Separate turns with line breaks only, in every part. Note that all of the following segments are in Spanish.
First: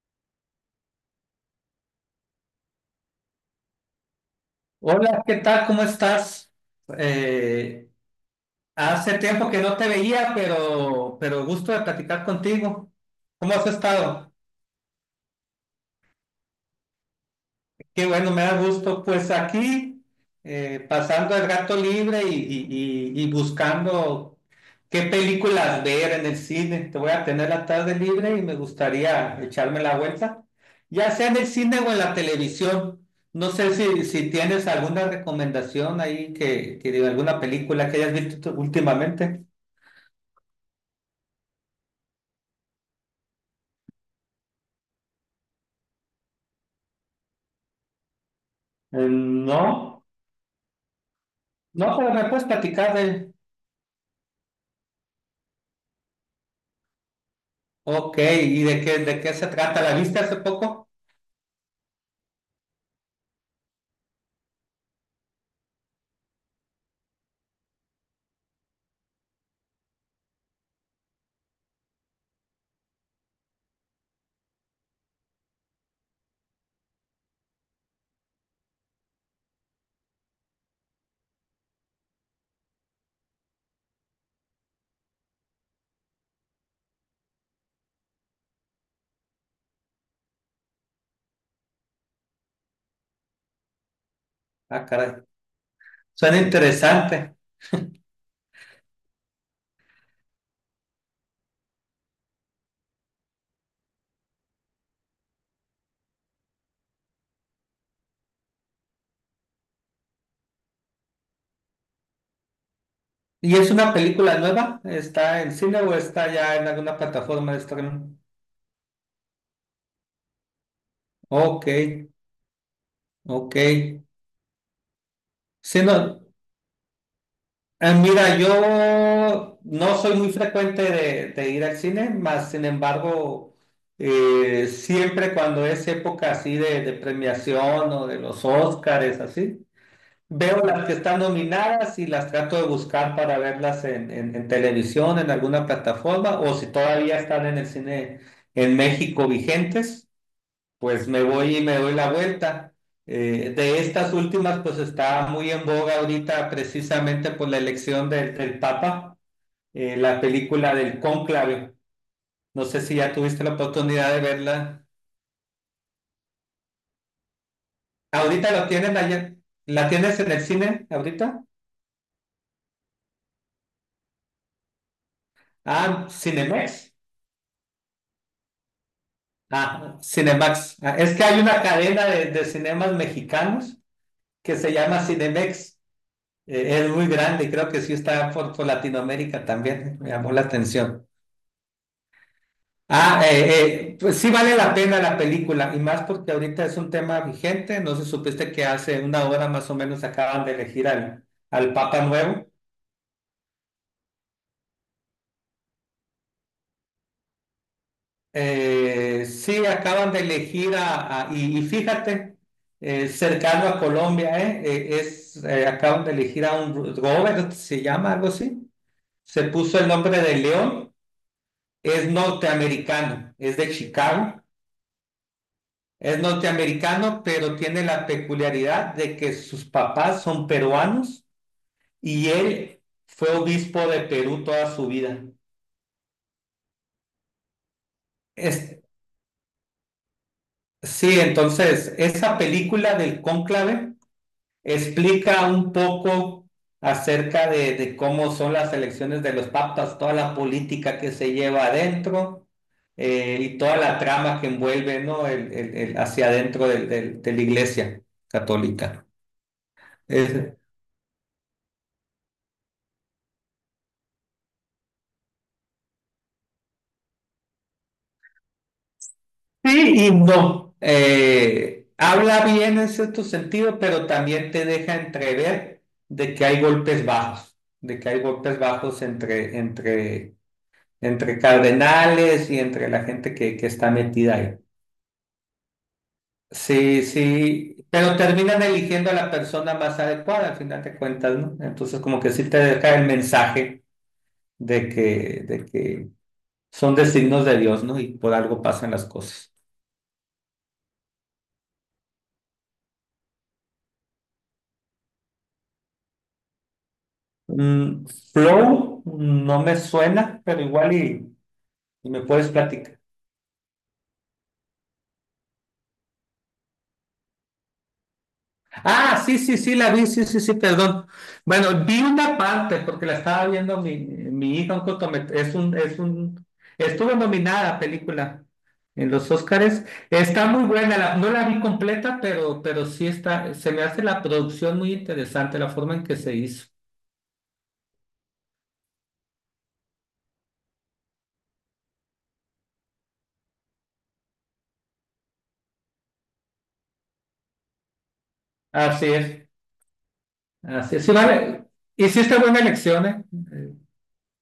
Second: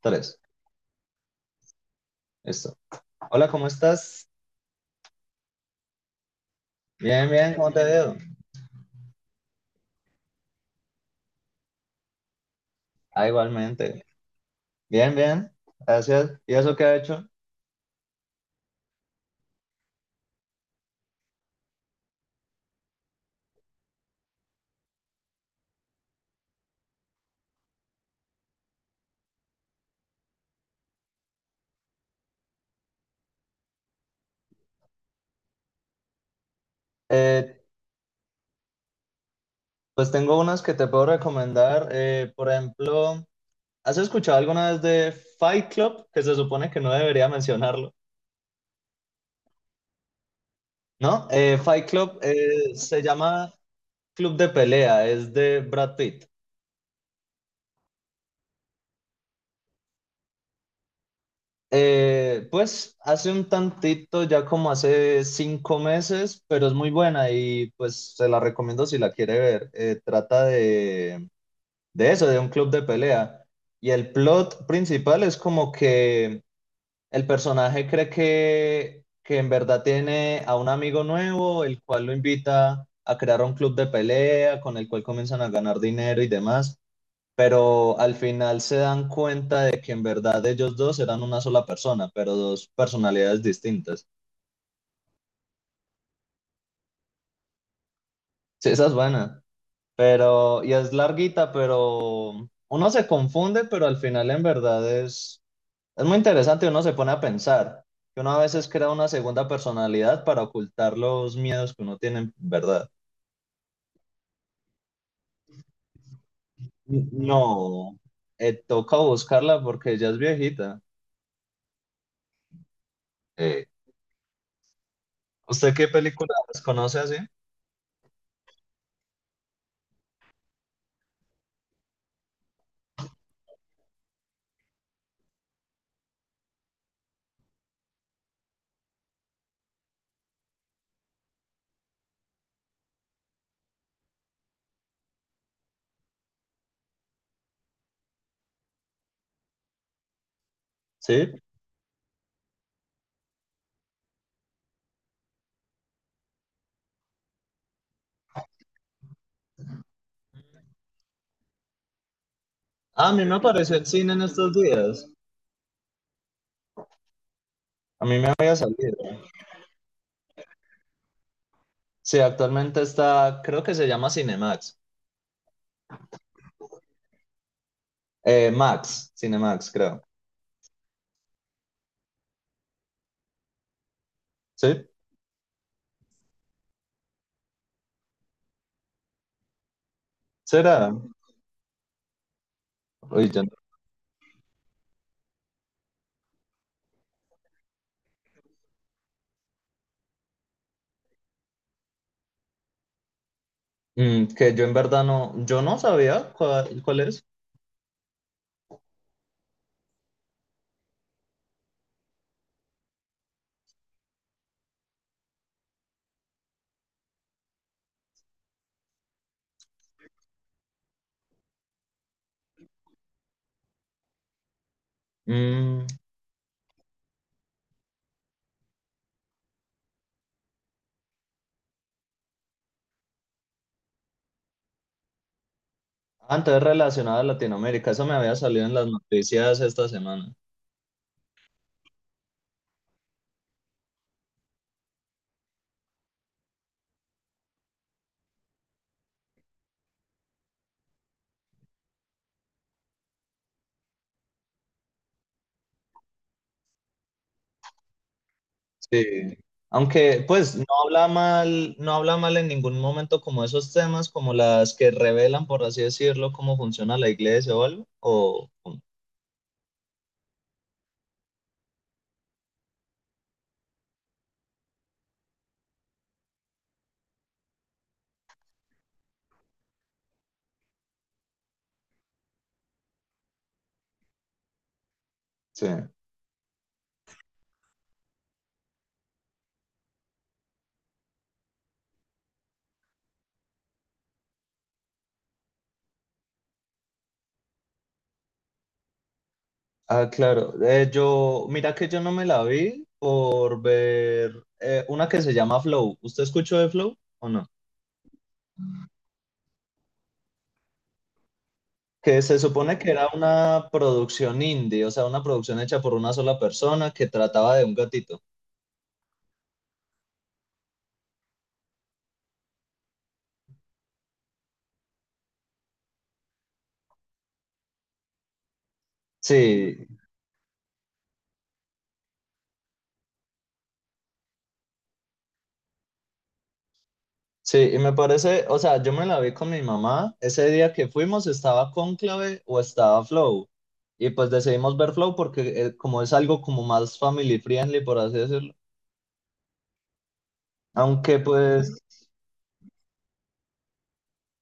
Tres. Listo. Hola, ¿cómo estás?
Hola, ¿qué tal? ¿Cómo estás?
Bien, bien, ¿cómo te
Eh,
veo?
hace tiempo que no te veía, pero gusto de platicar contigo.
Ah,
¿Cómo has
igualmente.
estado?
Bien, bien. Gracias. ¿Y eso qué ha hecho?
Qué bueno, me da gusto. Pues aquí, pasando el rato libre y buscando qué películas ver en el cine. Te voy a tener la tarde libre y me gustaría echarme la vuelta, ya sea en el cine o en la televisión. No sé si tienes alguna recomendación ahí que de alguna
Eh,
película que hayas visto tú últimamente.
pues tengo unas que te puedo recomendar. Por ejemplo, ¿has escuchado alguna vez de Fight Club? Que se supone que no debería mencionarlo.
No,
¿No? Fight
no, pero
Club
me puedes platicar
se
de...
llama Club de Pelea. Es de Brad Pitt.
Ok, ¿y de qué se trata? ¿La viste hace poco?
Pues hace un tantito, ya como hace 5 meses, pero es muy buena y pues se la recomiendo si la quiere ver. Trata de eso, de un club de pelea. Y el plot principal es como que el personaje cree que en verdad tiene a un amigo nuevo, el cual lo invita a crear un club de pelea con el cual comienzan a ganar dinero y demás, pero al final se dan cuenta de que en verdad ellos dos eran una sola persona, pero dos personalidades distintas.
Ah, caray. Suena interesante.
Sí, esa es buena, pero, y es larguita, pero uno se confunde, pero al final en verdad es muy interesante y uno se pone a pensar que uno a veces crea una segunda personalidad para ocultar los miedos que uno tiene en verdad.
¿Y es una película nueva? ¿Está en cine o está ya en alguna plataforma de
No,
streaming?
toca buscarla porque ella es viejita.
Ok, ok.
Eh, ¿Usted
Sí,
qué
no,
película conoce así?
mira, yo no soy muy frecuente de ir al cine, más sin embargo, siempre cuando es época así de premiación o de los Óscares, así, veo las que están nominadas y las trato de buscar para verlas en televisión, en alguna plataforma, o si todavía están en el cine en México vigentes, pues me
Sí.
voy y me doy la vuelta. De estas últimas, pues está muy en boga ahorita precisamente por la elección del Papa, la película del Cónclave. No sé si
Ah, a
ya
mí me
tuviste la
apareció en cine
oportunidad de
en estos
verla.
días. A mí me
Ahorita
había
la
salido.
tienen allá. ¿La tienes en el cine ahorita?
Sí, actualmente está, creo que se llama Cinemax.
Ah, Cinemex.
Max, Cinemax,
Ah,
creo.
Cinemax. Ah, es que hay una cadena de cinemas mexicanos que se
¿Sí?
llama Cinemex. Es muy grande, creo que sí está por Latinoamérica también. Me llamó la
¿Será?
atención. Ah,
Uy, yo no-
pues sí vale la pena la película y más porque ahorita es un tema vigente. No sé si supiste que hace una hora más o menos acaban de elegir al Papa Nuevo.
Mm, que yo en verdad no, yo no sabía cuál es.
Sí, acaban de elegir a, y fíjate, cercano a Colombia, es, acaban de elegir a un Robert, se llama algo así, se puso el nombre de León, es norteamericano, es de Chicago,
Mm,
es norteamericano, pero tiene la peculiaridad de que sus papás son peruanos y él fue obispo de Perú toda su vida.
ah, entonces relacionado a Latinoamérica, eso me había salido en
Es,
las noticias esta semana.
sí, entonces, esa película del cónclave explica un poco acerca de cómo son las elecciones de los papas, toda la política que se lleva adentro, y toda la trama que envuelve, ¿no? Hacia adentro de la iglesia católica.
Sí. Aunque,
Es-
pues, no habla mal, no habla mal en ningún momento como esos temas, como las que revelan, por así decirlo, cómo funciona la iglesia o algo. O...
sí y no. Habla bien en cierto sentido, pero también te deja entrever de que hay golpes bajos, de que hay golpes bajos entre, entre cardenales y entre la gente que está metida ahí.
Sí.
Sí, sí, pero terminan eligiendo a la persona más adecuada al final de cuentas, ¿no? Entonces como que sí te deja el mensaje de que son designios de Dios, ¿no? Y por algo pasan las cosas.
Ah, claro. Yo, mira que yo no me la vi por ver una que se llama Flow. ¿Usted escuchó de Flow o no?
Mm, Flow, no me suena, pero igual y
Que
me
se
puedes
supone que
platicar.
era una producción indie, o sea, una producción hecha por una sola persona que trataba de un gatito.
Ah, sí, sí, sí, la vi, sí, sí, sí, perdón. Bueno, vi una parte porque la estaba viendo mi hija, un estuvo nominada película en los Óscares.
Sí,
Está muy buena, no la vi completa, pero sí está, se me hace la producción muy interesante, la forma en que se hizo.
sí, y me parece, o sea, yo me la vi con mi mamá. Ese día que fuimos estaba Cónclave o estaba Flow. Y pues decidimos ver Flow porque como es algo como más family friendly, por así decirlo.
Así es, así es. Sí,
Aunque
vale.
pues
Hiciste buena elección, ¿eh? Eh,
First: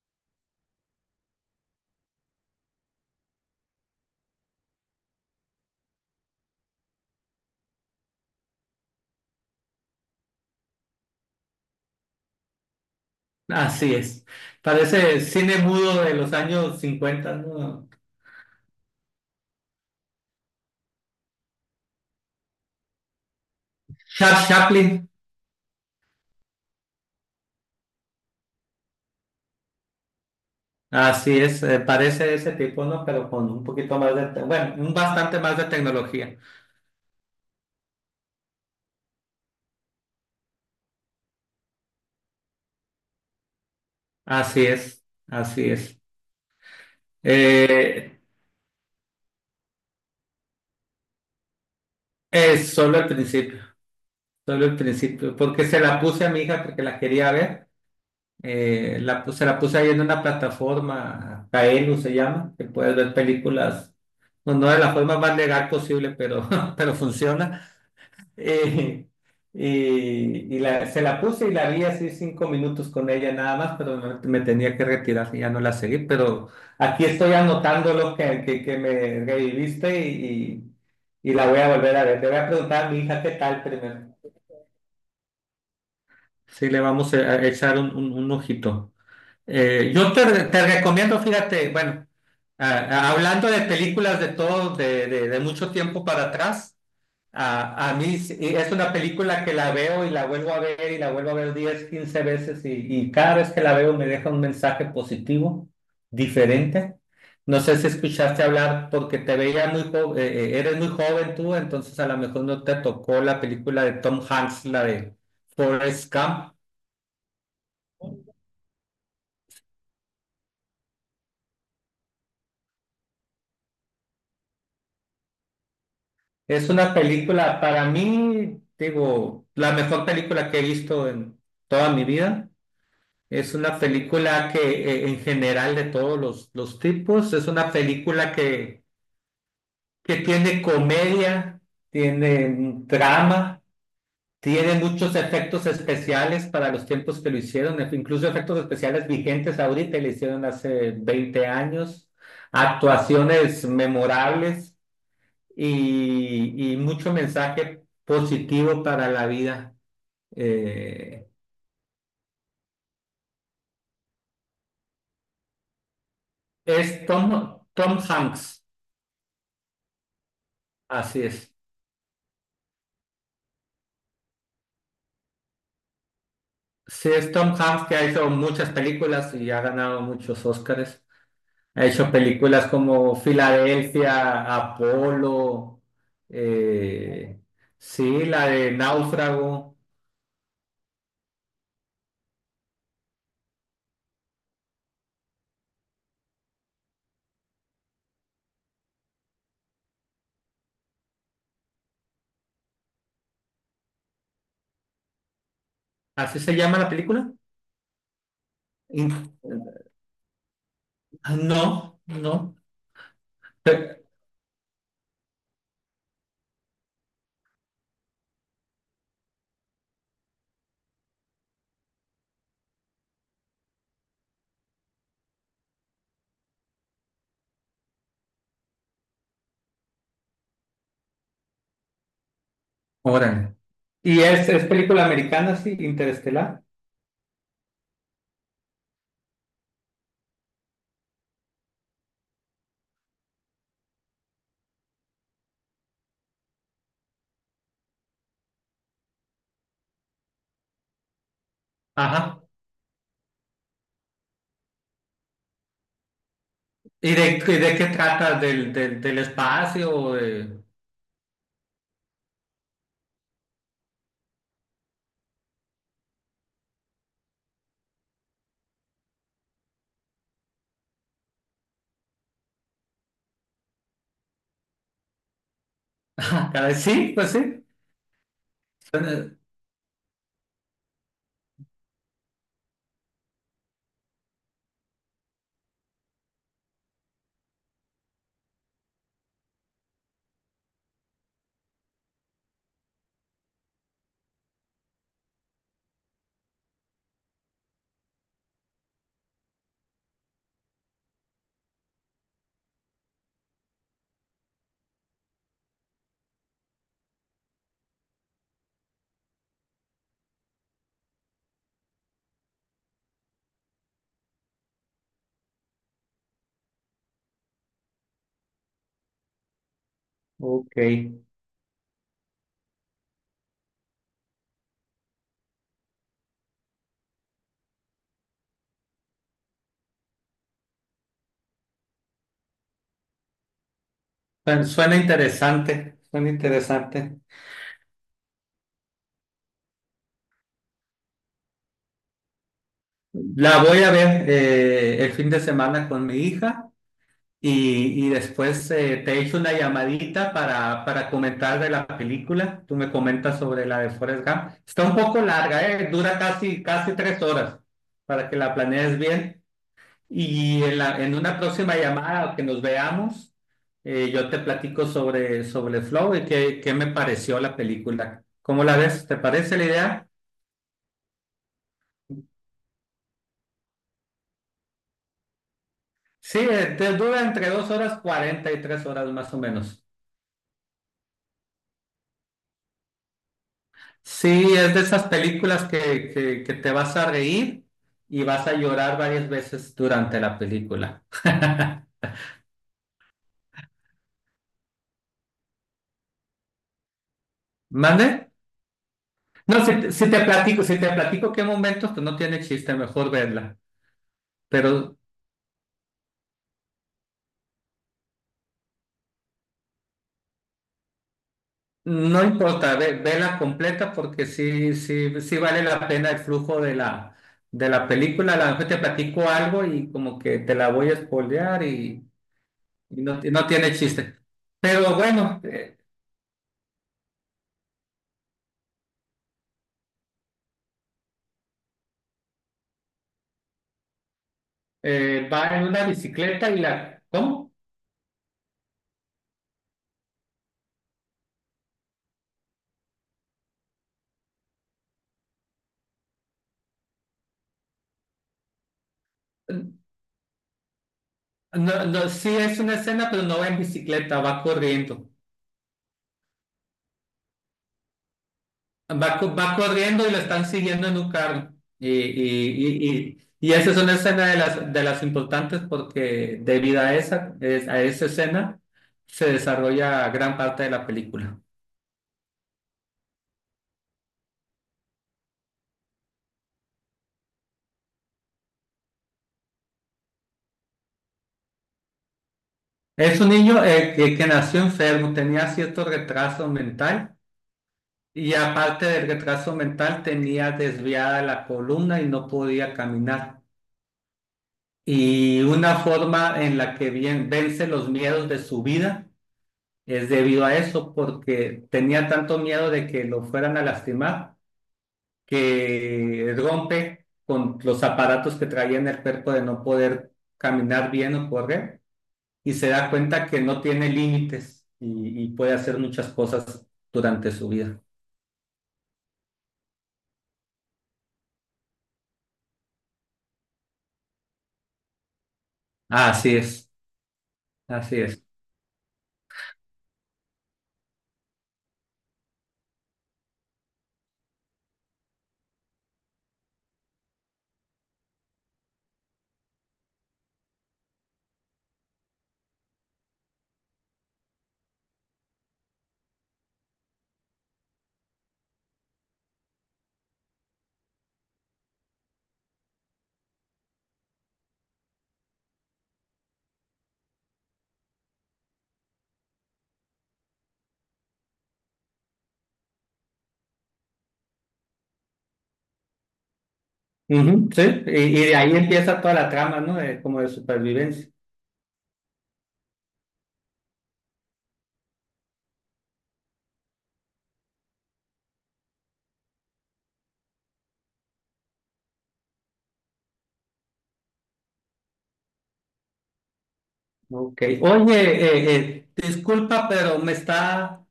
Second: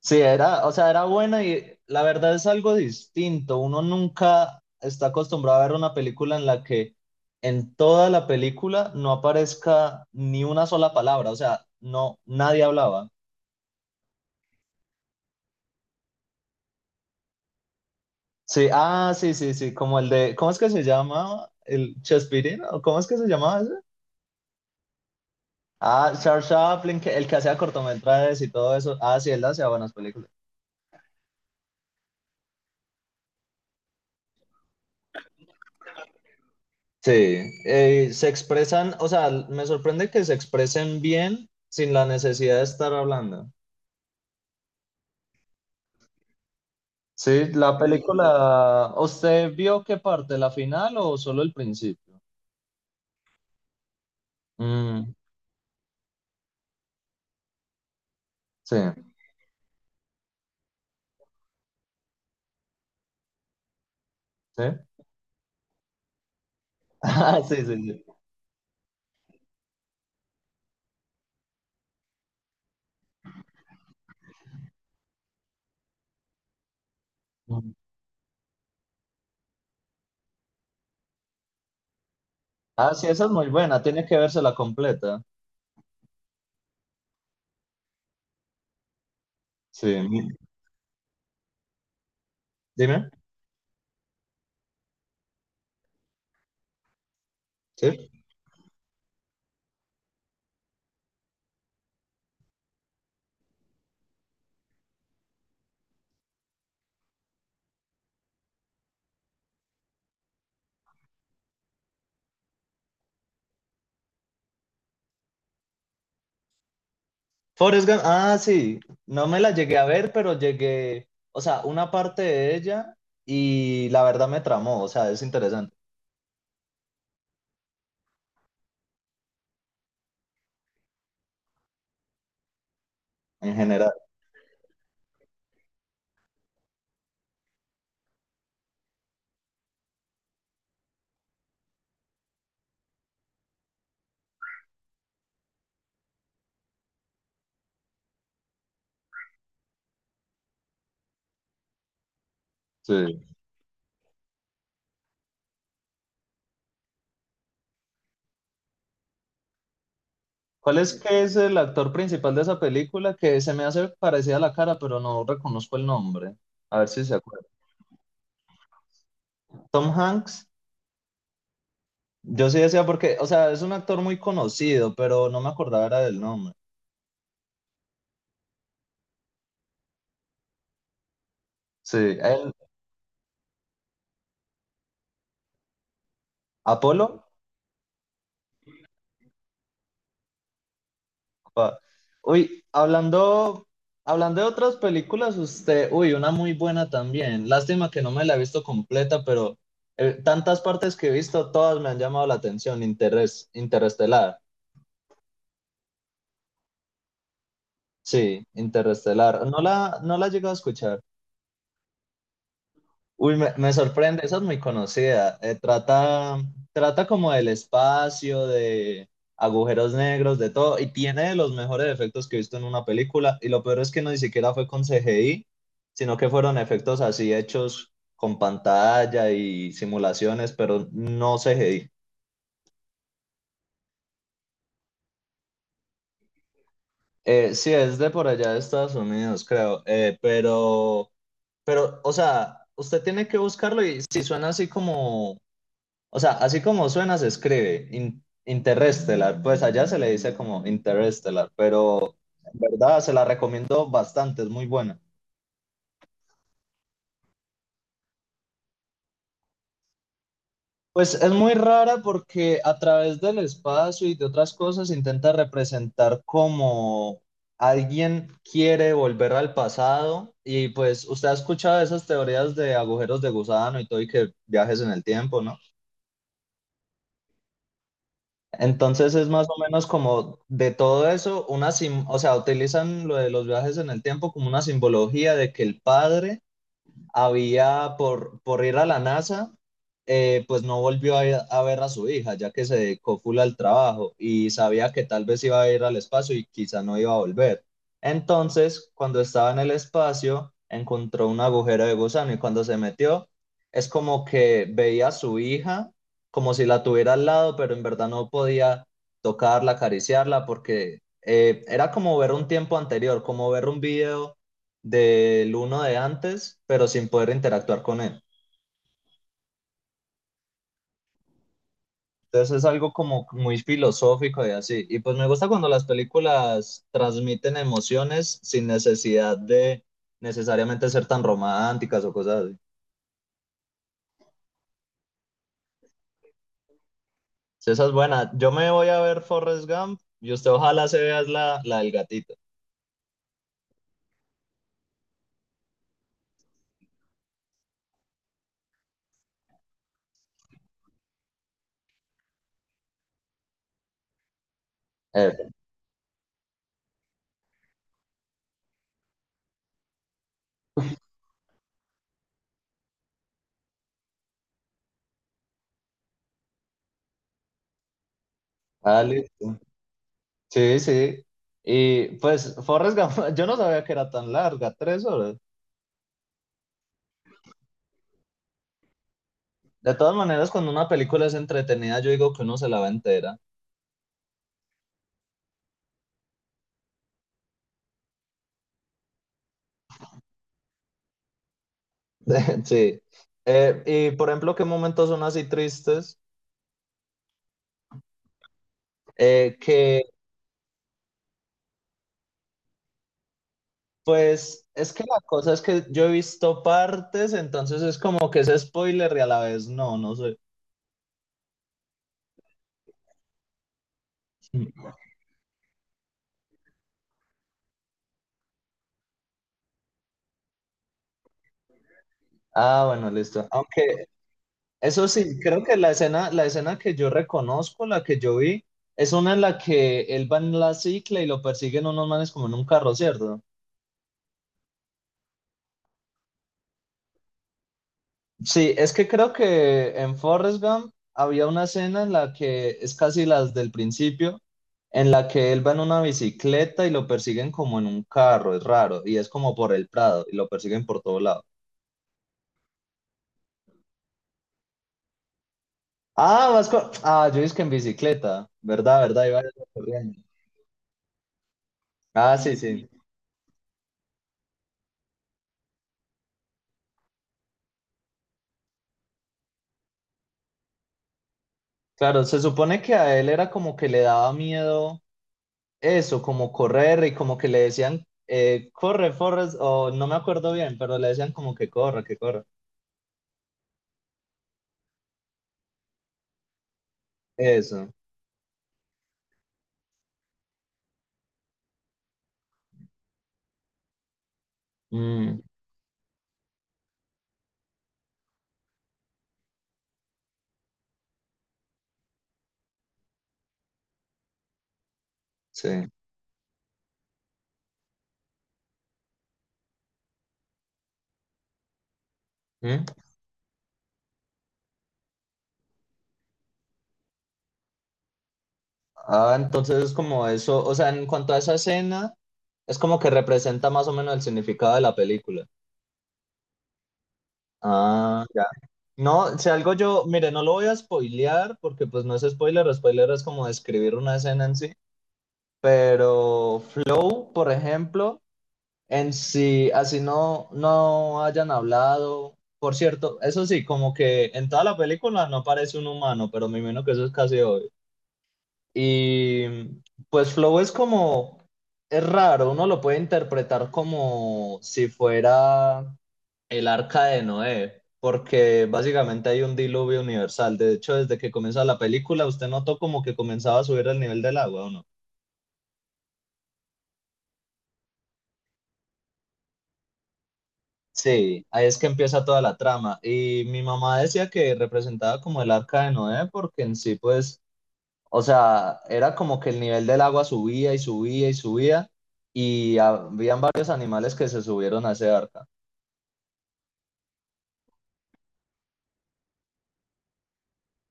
sí, era, o sea, era buena y la verdad es algo distinto. Uno nunca está acostumbrado a ver una película en la que en toda la película no aparezca ni una sola palabra, o sea, no, nadie hablaba.
Así es. Parece cine mudo de los años 50, ¿no?
Sí, ah, sí, sí, sí, como el de, ¿cómo es que se llama? ¿El Chespirito? ¿O cómo es que se llamaba ese?
Charles Chaplin.
Ah, Charles Chaplin, que- el que hacía cortometrajes y todo eso. Ah, sí, él hacía buenas películas.
Así es, parece ese tipo, ¿no? Pero con un poquito más bueno, un bastante más de tecnología.
Sí, se expresan, o sea, me sorprende que se expresen bien sin la necesidad de estar hablando.
Así es, así es.
Sí, la
Eh,
película, ¿usted vio qué parte, la final o solo el principio?
es solo el
Mm,
principio, porque se la puse a mi hija porque la quería ver.
sí.
Se la puse ahí en una plataforma, Kaelu se llama, que puedes ver películas, no,
Sí.
no de la forma más legal posible, pero, pero
Ah, sí,
funciona.
sí, sí.
Eh, se la puse y la vi así 5 minutos con ella nada más, pero me tenía que retirar, ya no la seguí, pero aquí estoy
Mm.
anotando lo que, que me reviviste, y la voy a volver a ver. Le voy a preguntar a
Ah,
mi
sí,
hija
esa es
qué
muy
tal
buena, tiene
primero.
que vérsela completa.
Sí, le vamos a echar un ojito.
Sí.
Yo
Mi-
te recomiendo, fíjate, bueno, a-
dime,
hablando de películas de todo, de mucho tiempo para atrás, a mí
sí.
es una película que la veo y la vuelvo a ver y la vuelvo a ver 10 o 15 veces, y cada vez que la veo me deja un mensaje positivo, diferente. No sé si escuchaste hablar porque te veía muy joven, eres muy joven tú, entonces a lo mejor no te tocó la película de Tom Hanks, la de Forrest Gump.
Forrest Gump, ah, sí, no me la llegué a ver, pero llegué, o sea, una parte de ella y la verdad me tramó, o sea, es interesante
Es una película, para mí, digo, la mejor película que he visto en toda mi vida.
en
Es una
general.
película que en general de todos los tipos, es una película que tiene comedia, tiene drama, tiene muchos efectos especiales para los tiempos que lo hicieron, incluso efectos especiales vigentes ahorita, y le hicieron hace 20 años,
Sí.
actuaciones memorables y mucho mensaje positivo para la vida.
¿Cuál es que
Eh,
es el actor principal de esa película que se me hace parecida a la cara, pero no reconozco el nombre? A ver si
es
se acuerda.
Tom Hanks,
Tom Hanks.
así es.
Yo sí decía porque, o sea, es un actor muy conocido, pero no me acordaba era del nombre.
Sí, es Tom Hanks que ha hecho muchas películas y ha ganado muchos Óscares. Ha hecho
Sí, él,
películas como Filadelfia, Apolo,
Apolo.
eh, sí, la de Náufrago.
Pa- uy, hablando, hablando de otras películas, usted, uy, una muy buena también. Lástima que no me la he visto completa, pero tantas partes que he visto, todas me han llamado la atención. Interes, Interestelar.
¿Así se llama la película?
Sí,
In-
Interestelar. No la, no la he llegado a escuchar.
No, no.
Uy, me
Pe-
sorprende, esa es muy conocida. Trata, trata como del espacio, de agujeros negros, de todo, y tiene de los mejores efectos que he visto en una película. Y lo peor es que no ni siquiera fue con CGI, sino que fueron efectos así hechos con pantalla y simulaciones, pero no CGI.
Órale. Y es película americana, sí, Interestelar.
Sí, es de por allá de Estados Unidos, creo, pero... Pero, o sea, usted tiene que buscarlo y si suena así como, o sea, así como suena se escribe, in- Interstellar, pues allá se le dice como Interstellar, pero
Ajá.
en verdad se la recomiendo bastante, es muy buena.
¿Y de qué trata? ¿Del espacio? ¿O
Pues es muy rara porque a través del espacio y de otras cosas intenta representar cómo alguien quiere volver al pasado y pues usted ha escuchado esas teorías de agujeros de gusano y todo y que viajes en el tiempo, ¿no?
ah, caray? Sí, pues sí.
Entonces es
Suena-
más o menos como de todo eso, una sim- o sea, utilizan lo de los viajes en el tiempo como una simbología de que el padre había por ir a la NASA, pues no volvió a ver a su hija, ya que se dedicó full al trabajo y sabía que tal vez iba a ir al espacio y quizá no iba a volver. Entonces, cuando estaba en el espacio, encontró un agujero de gusano y cuando se metió, es como que veía a su hija como si la tuviera al lado, pero en verdad no podía tocarla, acariciarla, porque era como ver un tiempo anterior, como ver un video del uno de antes, pero sin poder interactuar con él.
ok.
Entonces es algo como muy filosófico y así. Y pues me gusta cuando las películas transmiten emociones sin necesidad de necesariamente ser tan románticas o cosas así.
Suena interesante. Suena interesante.
Sí, esa es buena. Yo me voy a ver Forrest Gump y usted ojalá se vea la, la del gatito.
La voy a ver el fin de semana con mi hija, y después te echo una llamadita para comentar de la película. Tú me comentas sobre la de Forrest Gump. Está un poco
Eh,
larga, dura casi 3 horas, para que la planees bien. Y en en una próxima llamada o que nos veamos, yo te platico sobre Flow y qué me pareció la película. ¿Cómo la
ah,
ves? ¿Te parece
listo.
la idea?
Sí, sí. Y pues Forrest Gump, yo no sabía que era tan larga, 3 horas.
Sí, te dura entre 2 horas 40 y 3 horas más o menos.
De todas maneras, cuando una película es entretenida, yo digo que uno se la va entera.
Sí, es de esas películas que te vas a reír y vas a llorar varias veces durante la película.
Sí. Y por ejemplo, ¿qué momentos son así tristes?
¿Mande? No, si, te
Que
si te platico, si te platico qué momentos, pues no tiene chiste, mejor verla.
pues es
Pero
que la cosa es que yo he visto partes, entonces es como que es spoiler y a la vez no, no sé.
no importa, vela completa porque sí, sí, sí vale la pena el flujo de la película. A lo mejor te platico algo y como que te la voy a spoilear, y,
Ah,
y
bueno,
no, y no
listo.
tiene
Aunque
chiste. Pero
eso sí,
bueno,
creo que la escena que yo reconozco, la que yo vi, es una en la que él va en la cicla y lo persiguen unos manes como en un carro, ¿cierto?
va en una bicicleta y la... ¿Cómo?
Sí, es que creo que en Forrest Gump había una escena en la que es casi las del principio, en la que él va en una bicicleta y lo persiguen como en un carro, es raro, y es como por el Prado, y lo persiguen por todo lado.
No, no, sí es una escena, pero no va en bicicleta, va corriendo.
Ah, vas con... Ah, yo dije que en bicicleta, ¿verdad?
Va,
¿Verdad?
co-
Iba
va corriendo y lo
corriendo.
están siguiendo en un carro. Y,
Ah, sí,
y,
sí.
y, y, y esa es una escena de las importantes, porque debido a esa, a esa escena se desarrolla gran parte de la película.
Claro, se supone que a él era como que le daba miedo eso, como correr y como que le decían, corre, Forrest, o no me acuerdo bien, pero le decían como que corra, que corra.
Es un niño que nació enfermo, tenía cierto retraso mental,
Eso.
y aparte del retraso mental tenía desviada la columna y no podía caminar.
Mm,
Y una forma en la que bien, vence los miedos de su vida es debido a eso, porque tenía tanto miedo de que lo fueran a lastimar
sí.
que rompe con los aparatos que traía en el cuerpo de no poder caminar bien o correr, y se
Mm.
da cuenta que no tiene límites, y puede hacer muchas cosas durante su vida.
Ah, entonces es como eso, o sea, en cuanto a esa escena, es como que representa más o menos el significado de la película.
Así es, así es.
Ah, ya. No, si algo yo, mire, no lo voy a spoilear porque pues no es spoiler, spoiler es como describir una escena en sí, pero Flow, por ejemplo, en sí, así no, no hayan hablado, por cierto, eso sí, como que en toda la película no aparece un humano, pero me imagino que eso es casi obvio. Y pues flow es como, es raro, uno lo puede interpretar como si fuera el arca de Noé, porque básicamente hay un diluvio universal. De hecho, desde que comienza la película, usted notó como que comenzaba a subir el nivel del agua, ¿o no?
Ujú, sí, y de ahí empieza toda la trama, ¿no? Como de supervivencia.
Sí, ahí es que empieza toda la trama. Y mi mamá decía que representaba como el arca de Noé, porque en sí, pues o sea, era como que el nivel del agua subía y subía y subía y habían varios animales que se subieron a ese arca.
Ok. Oye, disculpa, pero me está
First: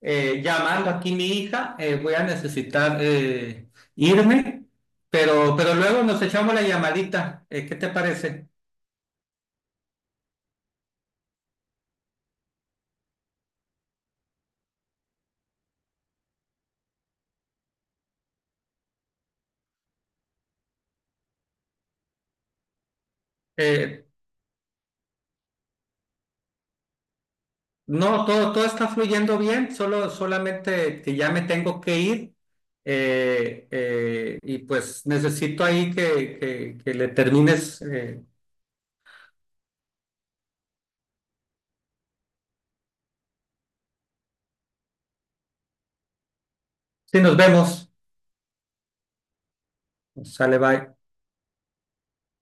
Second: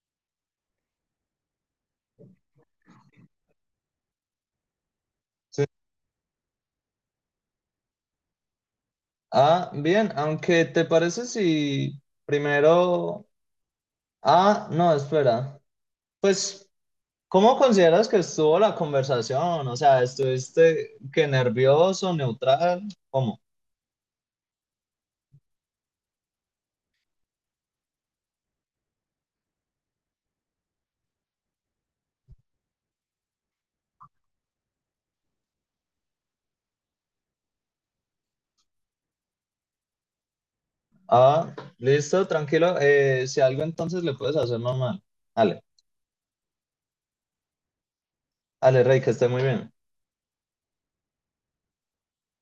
llamando aquí mi hija. Voy a necesitar irme, pero,
Sí.
pero luego nos echamos la llamadita. ¿Qué te parece?
Ah, bien, aunque te parece si primero... Ah, no, espera. Pues, ¿cómo consideras que estuvo la conversación? O sea, ¿estuviste que nervioso, neutral? ¿Cómo?
Eh, no, todo, todo está fluyendo bien, solo, solamente que ya me tengo que ir, y pues necesito ahí que, que le termines.
Ah, listo, tranquilo. Si algo entonces le puedes hacer normal. Dale,
Sí, nos vemos.
dale, Rey, que esté muy bien.
Sale, bye.